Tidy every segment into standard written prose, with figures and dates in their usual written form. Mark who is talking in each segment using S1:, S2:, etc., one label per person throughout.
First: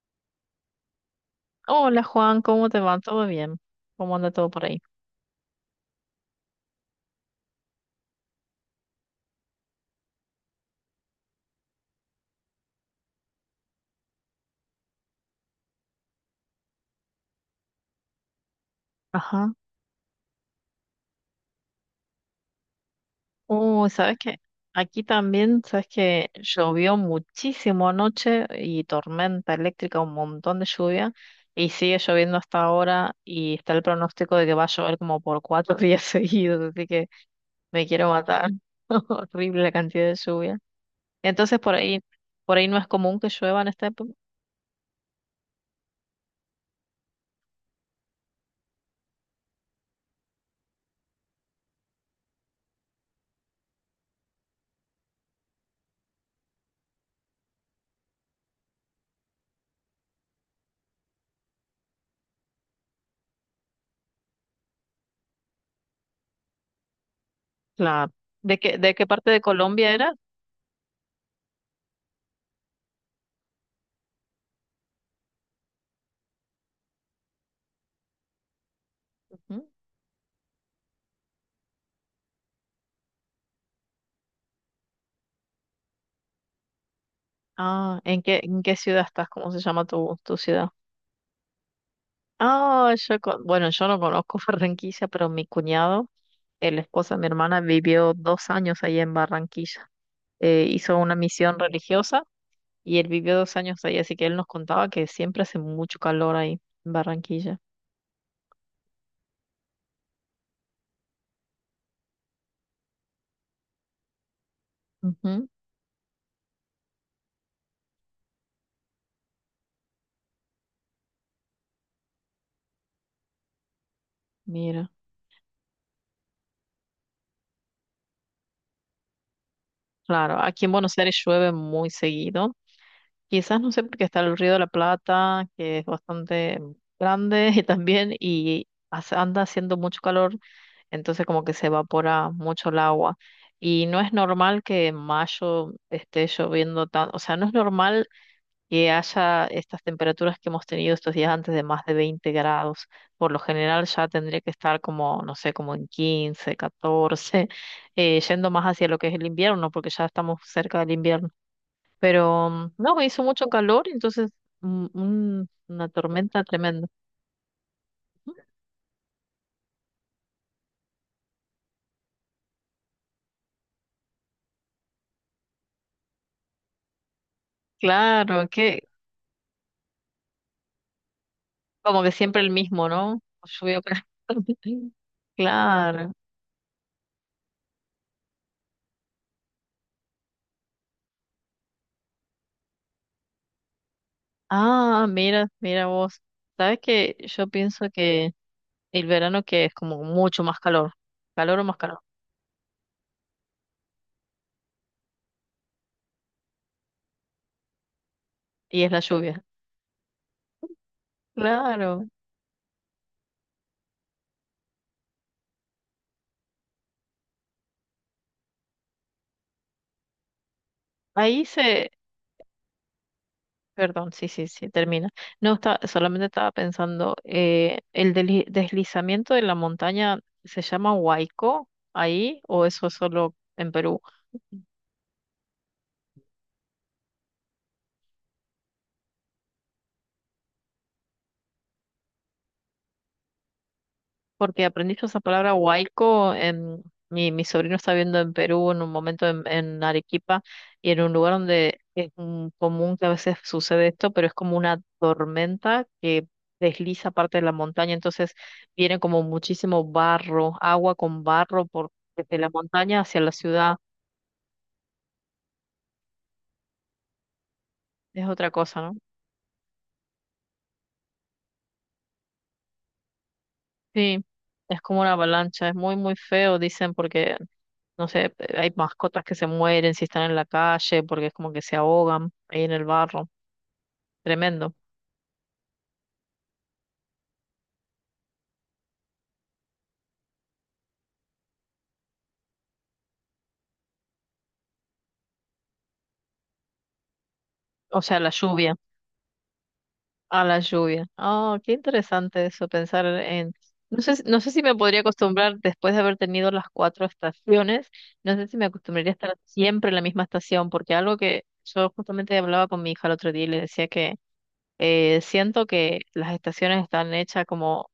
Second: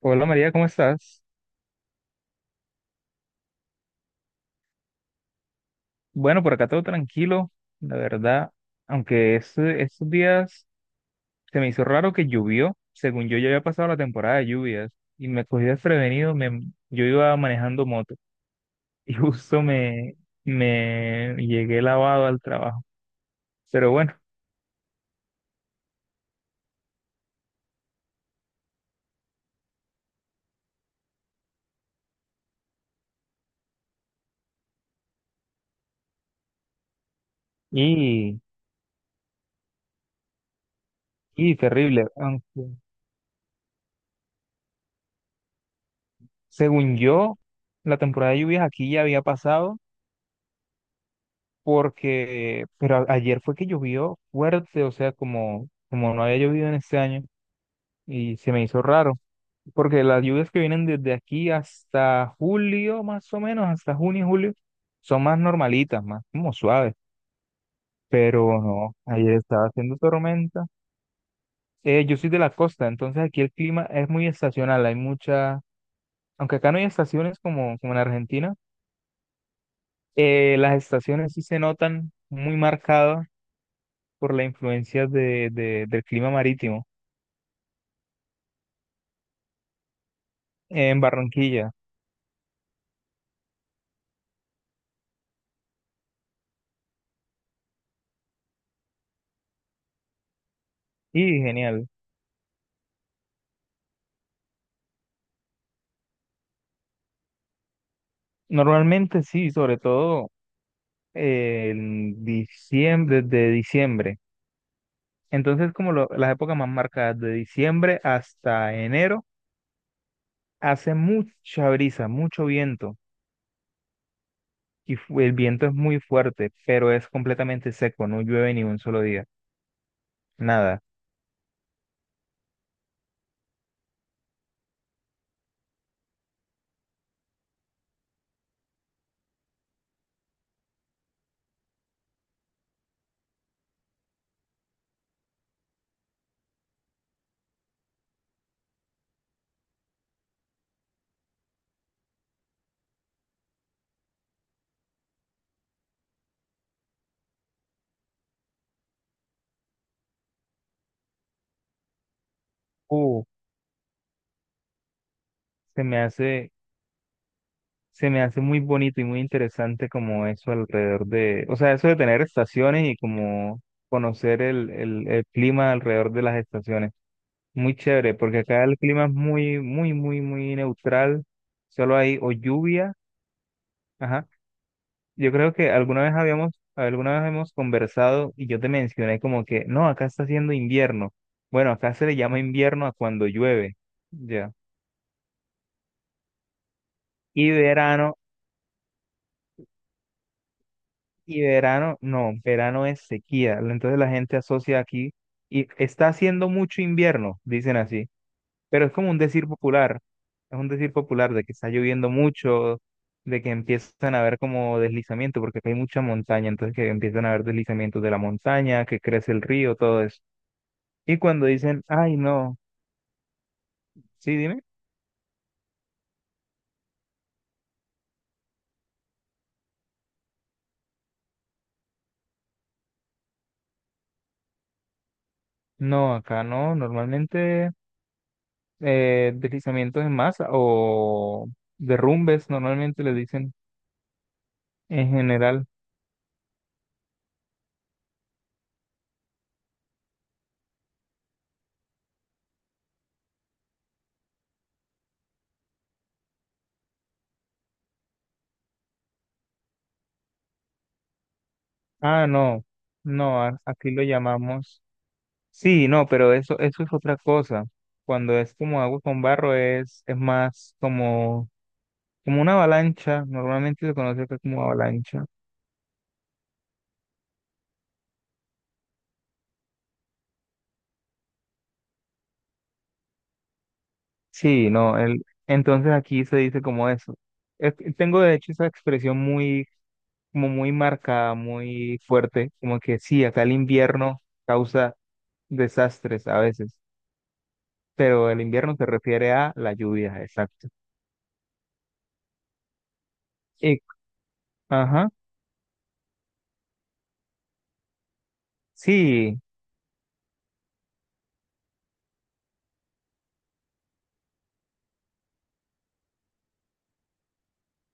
S1: Hola María, ¿cómo estás?
S2: Hola Juan, ¿cómo te va? ¿Todo bien? ¿Cómo anda todo por ahí?
S1: Bueno, por acá todo tranquilo, la verdad, aunque estos días se me hizo raro que llovió, según yo ya había pasado la temporada de lluvias y me cogí desprevenido, yo iba manejando moto y
S2: Ajá.
S1: justo me llegué lavado al trabajo, pero
S2: Uy,
S1: bueno,
S2: ¿sabes qué? Aquí también, ¿sabes qué? Llovió muchísimo anoche y tormenta eléctrica, un montón de lluvia y sigue lloviendo hasta ahora y está el pronóstico de que va a llover como por 4 días seguidos, así que me quiero
S1: y,
S2: matar. Horrible la cantidad de lluvia.
S1: y
S2: Entonces por ahí,
S1: terrible,
S2: por ahí
S1: aunque
S2: no es común que llueva en esta época.
S1: según yo la temporada de lluvias aquí ya había pasado pero ayer fue que llovió fuerte, o sea, como no había llovido en este año. Y se me hizo raro, porque las lluvias que vienen desde aquí hasta julio, más o menos, hasta junio, julio, son más normalitas, más como suaves,
S2: Claro. ¿De
S1: pero
S2: qué, de
S1: no,
S2: qué parte
S1: ayer
S2: de
S1: estaba
S2: Colombia
S1: haciendo
S2: era?
S1: tormenta. Yo soy de la costa, entonces aquí el clima es muy estacional, hay mucha, aunque acá no hay estaciones como en Argentina, las estaciones sí se notan muy marcadas por la influencia del clima marítimo
S2: Ah, ¿en qué ciudad estás? ¿Cómo se llama tu ciudad?
S1: en Barranquilla,
S2: Ah, bueno, yo no conozco Barranquilla, pero mi cuñado, el esposo de mi hermana, vivió 2 años ahí en Barranquilla. Hizo una
S1: y
S2: misión
S1: genial.
S2: religiosa y él vivió 2 años ahí, así que él nos contaba que siempre hace mucho calor ahí en Barranquilla.
S1: Normalmente sí, sobre todo en diciembre, desde diciembre.
S2: Ujú,
S1: Entonces, como las épocas más marcadas, de diciembre hasta enero, hace mucha brisa, mucho viento,
S2: mira,
S1: y el viento es muy fuerte, pero es completamente seco, no llueve ni un solo día,
S2: claro, aquí en
S1: nada.
S2: Buenos Aires llueve muy seguido. Quizás no sé porque está el Río de la Plata, que es bastante grande y también anda haciendo mucho calor, entonces como que se evapora mucho el agua. Y no es normal que en mayo esté lloviendo tan, o sea, no es normal que haya estas temperaturas que hemos tenido estos días antes de más de 20 grados. Por lo general ya tendría que estar como, no sé, como en 15 14, yendo más hacia lo que es el invierno, porque ya estamos cerca del invierno. Pero no, hizo
S1: Uh,
S2: mucho calor, entonces
S1: se
S2: una
S1: me
S2: tormenta
S1: hace,
S2: tremenda.
S1: se me hace muy bonito y muy interesante como eso alrededor de, o sea, eso de tener estaciones y como conocer el clima alrededor de las estaciones. Muy chévere, porque
S2: Claro,
S1: acá el
S2: que
S1: clima es muy, muy, muy, muy neutral. Solo
S2: como que
S1: hay o
S2: siempre el mismo,
S1: lluvia.
S2: ¿no? Llovió.
S1: Ajá. Yo creo que
S2: Claro.
S1: alguna vez hemos conversado y yo te mencioné como que, no, acá está haciendo invierno. Bueno, acá se le llama invierno a cuando llueve. Ya.
S2: Ah, mira, mira vos. ¿Sabes que yo
S1: Y
S2: pienso
S1: verano,
S2: que el verano, que es como mucho más calor,
S1: y
S2: calor o más
S1: verano,
S2: calor,
S1: no, verano es sequía. Entonces la gente asocia aquí y está haciendo mucho invierno, dicen así.
S2: y
S1: Pero
S2: es
S1: es
S2: la
S1: como un
S2: lluvia?
S1: decir popular, es un decir popular de que está
S2: Claro.
S1: lloviendo mucho, de que empiezan a haber como deslizamientos, porque acá hay mucha montaña, entonces que empiezan a haber deslizamientos de la montaña, que crece el río, todo eso. Y
S2: Ahí
S1: cuando dicen,
S2: se,
S1: ay, no,
S2: perdón, sí,
S1: sí,
S2: sí,
S1: dime,
S2: sí, termina. No, está, solamente estaba pensando, ¿el deslizamiento de la montaña se llama huaico ahí o eso es solo en Perú?
S1: no, acá no, normalmente, deslizamientos en masa o derrumbes, normalmente le dicen
S2: Porque aprendí yo
S1: en
S2: esa palabra
S1: general,
S2: huaico, mi sobrino está viendo en Perú en un momento en Arequipa y en un lugar donde es común que a veces sucede esto, pero es como una tormenta que desliza parte de la montaña, entonces viene como muchísimo barro, agua con barro por
S1: ah,
S2: desde la
S1: no,
S2: montaña hacia la
S1: no,
S2: ciudad.
S1: aquí lo llamamos. Sí, no, pero eso es otra cosa.
S2: Es
S1: Cuando
S2: otra
S1: es
S2: cosa,
S1: como
S2: ¿no?
S1: agua con barro es más como, como una avalancha. Normalmente se conoce
S2: Sí,
S1: acá como
S2: es como una
S1: avalancha.
S2: avalancha, es muy, muy feo, dicen, porque, no sé, hay mascotas que se mueren si están en la calle, porque es como que se ahogan ahí en el barro,
S1: Sí,
S2: tremendo.
S1: no, el, entonces aquí se dice como eso. Tengo de hecho esa expresión muy, como muy marcada, muy fuerte, como que sí, acá el invierno causa desastres a veces,
S2: O sea, la
S1: pero el
S2: lluvia,
S1: invierno se refiere a la lluvia,
S2: a la
S1: exacto.
S2: lluvia. Oh, qué interesante eso, pensar en.
S1: Y,
S2: No sé, no sé si me podría
S1: ajá,
S2: acostumbrar, después de haber tenido las cuatro estaciones, no sé si me acostumbraría a estar
S1: sí,
S2: siempre en la misma estación, porque algo que yo justamente hablaba con mi hija el otro día y le decía que. Siento que las estaciones están hechas como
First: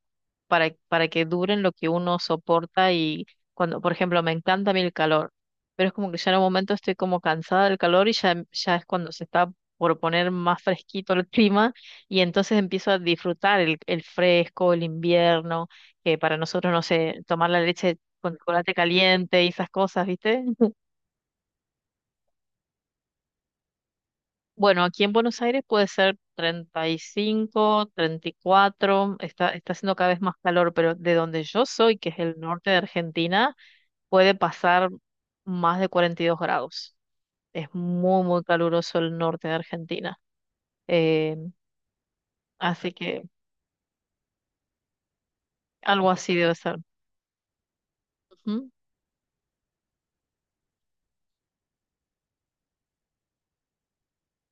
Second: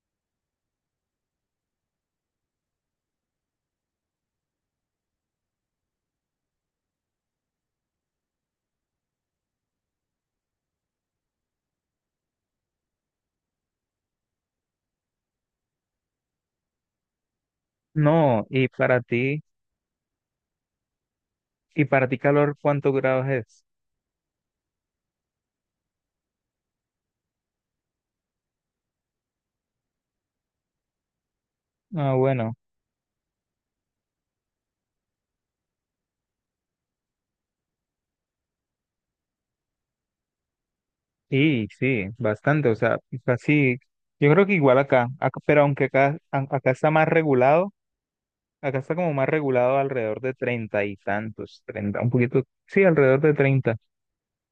S2: para que duren lo que uno soporta y cuando, por ejemplo, me encanta a mí el calor, pero es como que ya en un momento estoy como cansada del calor y ya, ya es cuando se está por poner más fresquito el clima y entonces empiezo a disfrutar el fresco, el invierno, que para nosotros, no sé, tomar la leche con
S1: no, y
S2: chocolate
S1: para
S2: caliente
S1: ti.
S2: y esas cosas, ¿viste?
S1: ¿Y para ti calor cuántos grados es?
S2: Bueno, aquí en Buenos Aires puede ser 30 35, 34. Está haciendo cada vez más calor, pero de donde yo soy, que
S1: Ah,
S2: es el
S1: bueno,
S2: norte de Argentina, puede pasar más de 42 grados. Es muy, muy caluroso el norte de Argentina. Eh,
S1: sí, sí, bastante, o
S2: así
S1: sea,
S2: que
S1: casi, yo creo que igual acá, pero aunque
S2: algo
S1: acá,
S2: así debe
S1: acá
S2: ser.
S1: está más regulado,
S2: Ujú.
S1: acá está como más regulado alrededor de 30 y tantos, 30, un poquito, sí, alrededor de 30.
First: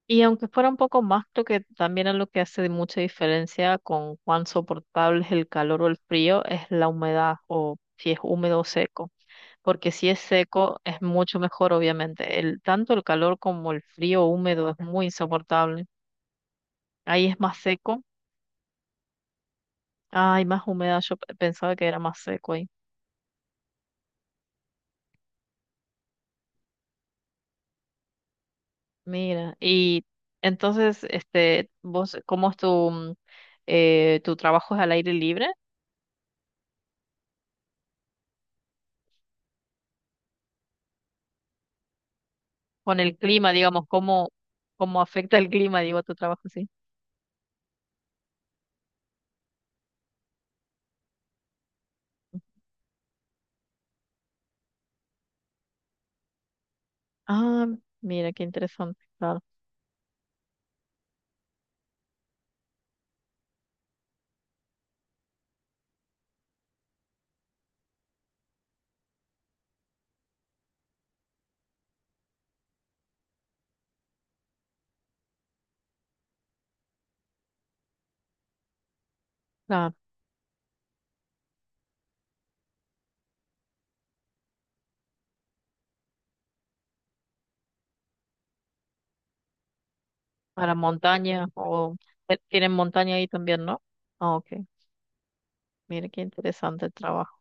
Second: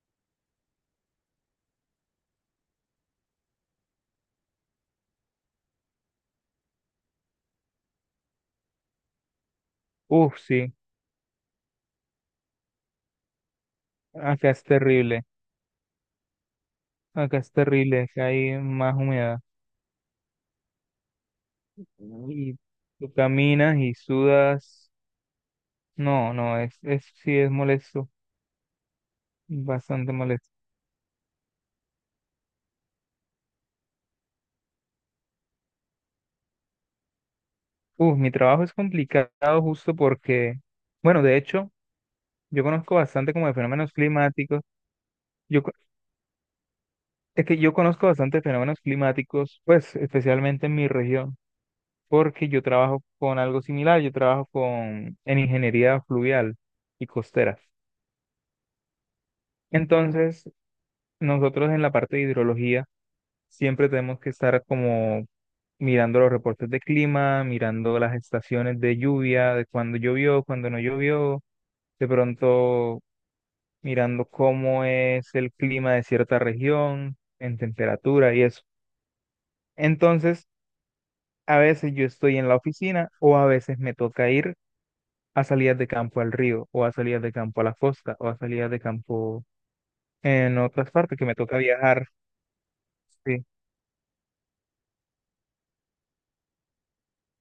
S2: Y aunque fuera un poco más, creo que también es lo que hace mucha diferencia con cuán soportable es el calor o el frío, es la humedad o si es húmedo o seco, porque si es
S1: Uf, sí,
S2: seco es mucho mejor, obviamente. El, tanto el calor como el frío
S1: acá es
S2: húmedo es muy
S1: terrible,
S2: insoportable. Ahí
S1: acá
S2: es
S1: es
S2: más seco.
S1: terrible, acá hay más humedad.
S2: Ay, más húmeda, yo pensaba que era más seco
S1: Y
S2: ahí.
S1: tú caminas y sudas, no, no, es, sí, es molesto,
S2: Mira, y
S1: bastante molesto.
S2: entonces, este, vos, ¿cómo es tu trabajo es al aire libre?
S1: Uf, mi trabajo es complicado justo porque, bueno, de hecho, yo conozco
S2: Con el
S1: bastante como
S2: clima,
S1: de
S2: digamos,
S1: fenómenos
S2: ¿cómo,
S1: climáticos.
S2: cómo afecta el
S1: Yo, co-
S2: clima, digo, tu trabajo sí?
S1: es que yo conozco bastante fenómenos climáticos, pues especialmente en mi región, porque yo trabajo con algo similar, yo trabajo con, en ingeniería fluvial y costera.
S2: Ah, mira, qué interesante, claro.
S1: Entonces, nosotros en la parte de hidrología siempre tenemos que estar como mirando los reportes de clima, mirando las estaciones de lluvia, de cuando llovió, cuando no llovió, de pronto mirando cómo es el clima de cierta región, en temperatura y eso.
S2: Claro,
S1: Entonces, a veces yo estoy en la oficina o a veces me toca ir a salidas de campo al río o a salidas de campo a la costa o a salidas de campo en
S2: para
S1: otras partes que me
S2: montaña,
S1: toca
S2: o
S1: viajar.
S2: tienen montaña ahí
S1: Sí,
S2: también, ¿no? Ah, ok, mira, qué interesante el trabajo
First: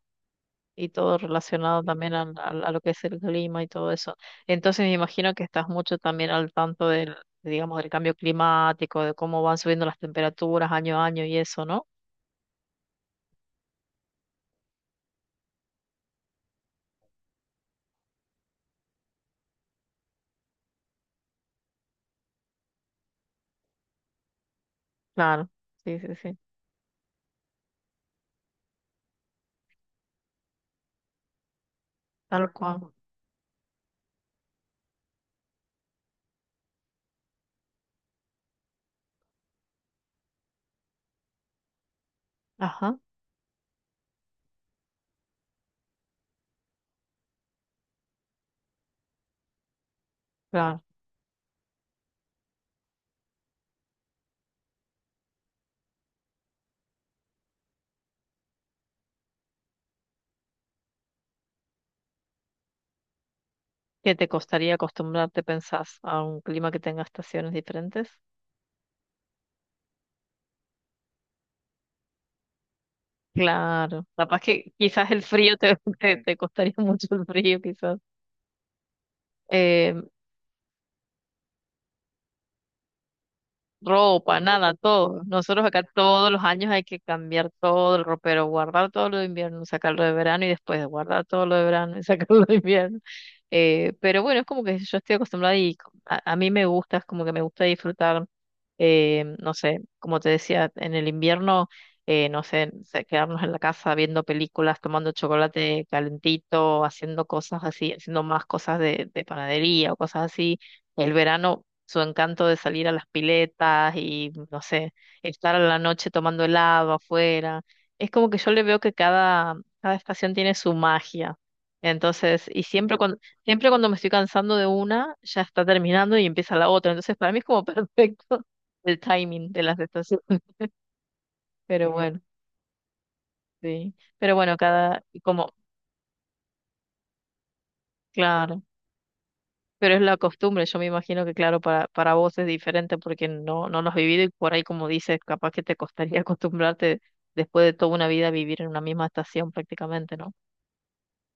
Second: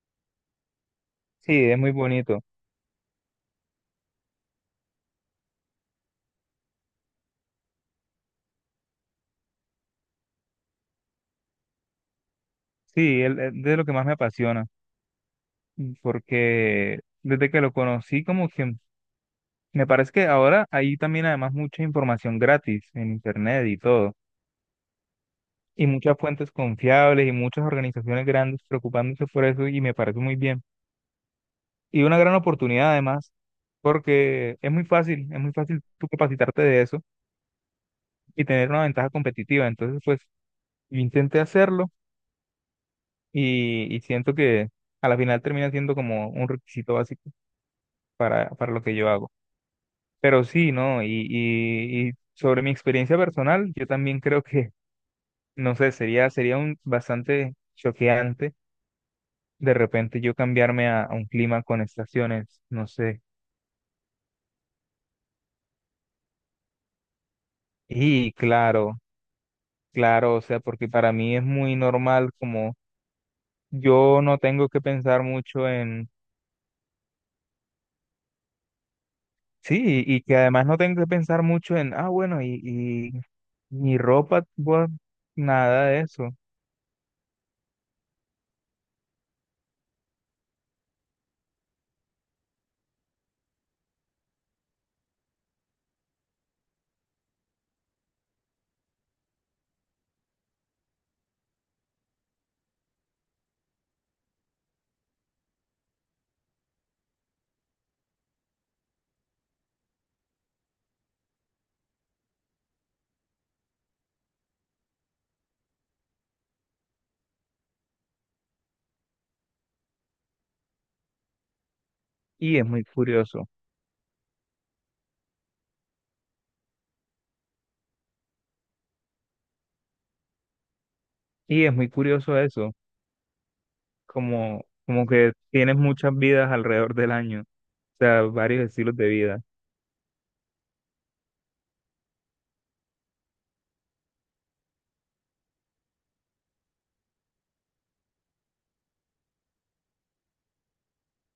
S2: y todo
S1: sí, es
S2: relacionado
S1: muy
S2: también
S1: bonito.
S2: a, lo que es el clima y todo eso. Entonces me imagino que estás mucho también al tanto digamos, del cambio climático, de cómo van subiendo las temperaturas año a año y eso, ¿no?
S1: Sí, de lo que más me apasiona, porque desde que lo conocí como que me parece que ahora hay también además mucha información gratis en internet y todo.
S2: Claro,
S1: Y
S2: sí, sí,
S1: muchas
S2: sí,
S1: fuentes confiables y muchas organizaciones grandes preocupándose por eso y me parece muy bien. Y una gran
S2: tal
S1: oportunidad
S2: cual.
S1: además, porque es muy fácil tú capacitarte de eso y tener una ventaja competitiva. Entonces, pues yo intenté hacerlo
S2: Ajá,
S1: y siento que a la final termina siendo como un requisito básico para lo que yo hago. Pero sí,
S2: claro.
S1: ¿no? Y sobre mi experiencia personal, yo también creo que, no sé, sería un bastante choqueante de repente yo cambiarme a un clima con estaciones, no sé.
S2: ¿Qué te costaría acostumbrarte, pensás, a un clima que tenga estaciones diferentes?
S1: Y claro, claro, o sea, porque para mí es muy normal como
S2: Claro,
S1: yo no
S2: capaz
S1: tengo
S2: que
S1: que
S2: quizás el
S1: pensar
S2: frío
S1: mucho
S2: te,
S1: en,
S2: te costaría mucho el frío, quizás.
S1: sí, y que además no tengo que pensar mucho en, ah, bueno, y mi
S2: Ropa,
S1: ropa,
S2: nada,
S1: bueno,
S2: todo. Nosotros acá
S1: nada de eso.
S2: todos los años hay que cambiar todo el ropero, guardar todo lo de invierno, sacarlo de verano y después guardar todo lo de verano y sacarlo de invierno. Pero bueno, es como que yo estoy acostumbrada y a mí me gusta, es como que me gusta disfrutar, no sé, como te decía, en el invierno, no sé, quedarnos en la casa viendo películas, tomando chocolate calentito, haciendo cosas así, haciendo más cosas de panadería o cosas así. El verano, su encanto de salir a las piletas y, no sé, estar a la noche tomando helado afuera. Es como que yo le veo que cada estación tiene su magia. Entonces,
S1: Y
S2: y
S1: es muy
S2: siempre cuando,
S1: curioso,
S2: siempre cuando me estoy cansando de una, ya está terminando y empieza la otra. Entonces, para mí es como perfecto el timing de las estaciones.
S1: y es muy
S2: Pero bueno,
S1: curioso eso,
S2: sí. Pero bueno,
S1: como,
S2: cada,
S1: como que
S2: como,
S1: tienes muchas vidas alrededor del año, o sea,
S2: claro.
S1: varios estilos de vida.
S2: Pero es la costumbre, yo me imagino que claro, para vos es diferente porque no, no lo has vivido y por ahí como dices, capaz que te costaría acostumbrarte después de toda una vida a vivir en una misma estación prácticamente, ¿no?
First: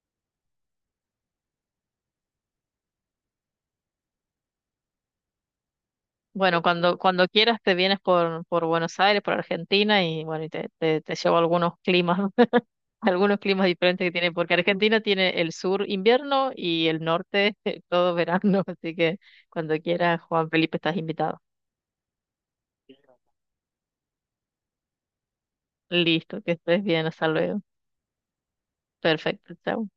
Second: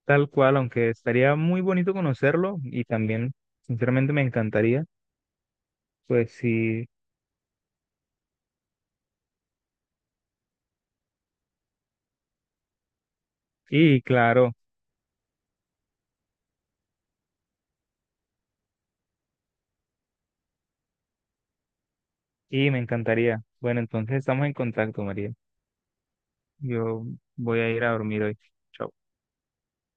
S1: Tal cual, aunque estaría muy bonito conocerlo y también, sinceramente, me encantaría. Pues
S2: Bueno,
S1: sí,
S2: cuando quieras te vienes por Buenos Aires, por Argentina y bueno, y te llevo algunos climas, ¿no? Algunos climas
S1: y
S2: diferentes que tiene,
S1: claro,
S2: porque Argentina tiene el sur invierno y el norte todo verano, así que cuando quieras, Juan Felipe, estás invitado.
S1: y me encantaría. Bueno, entonces estamos en contacto, María.
S2: Listo, que estés
S1: Yo
S2: bien, hasta
S1: voy
S2: luego.
S1: a ir a dormir hoy. Chao.
S2: Perfecto, chao.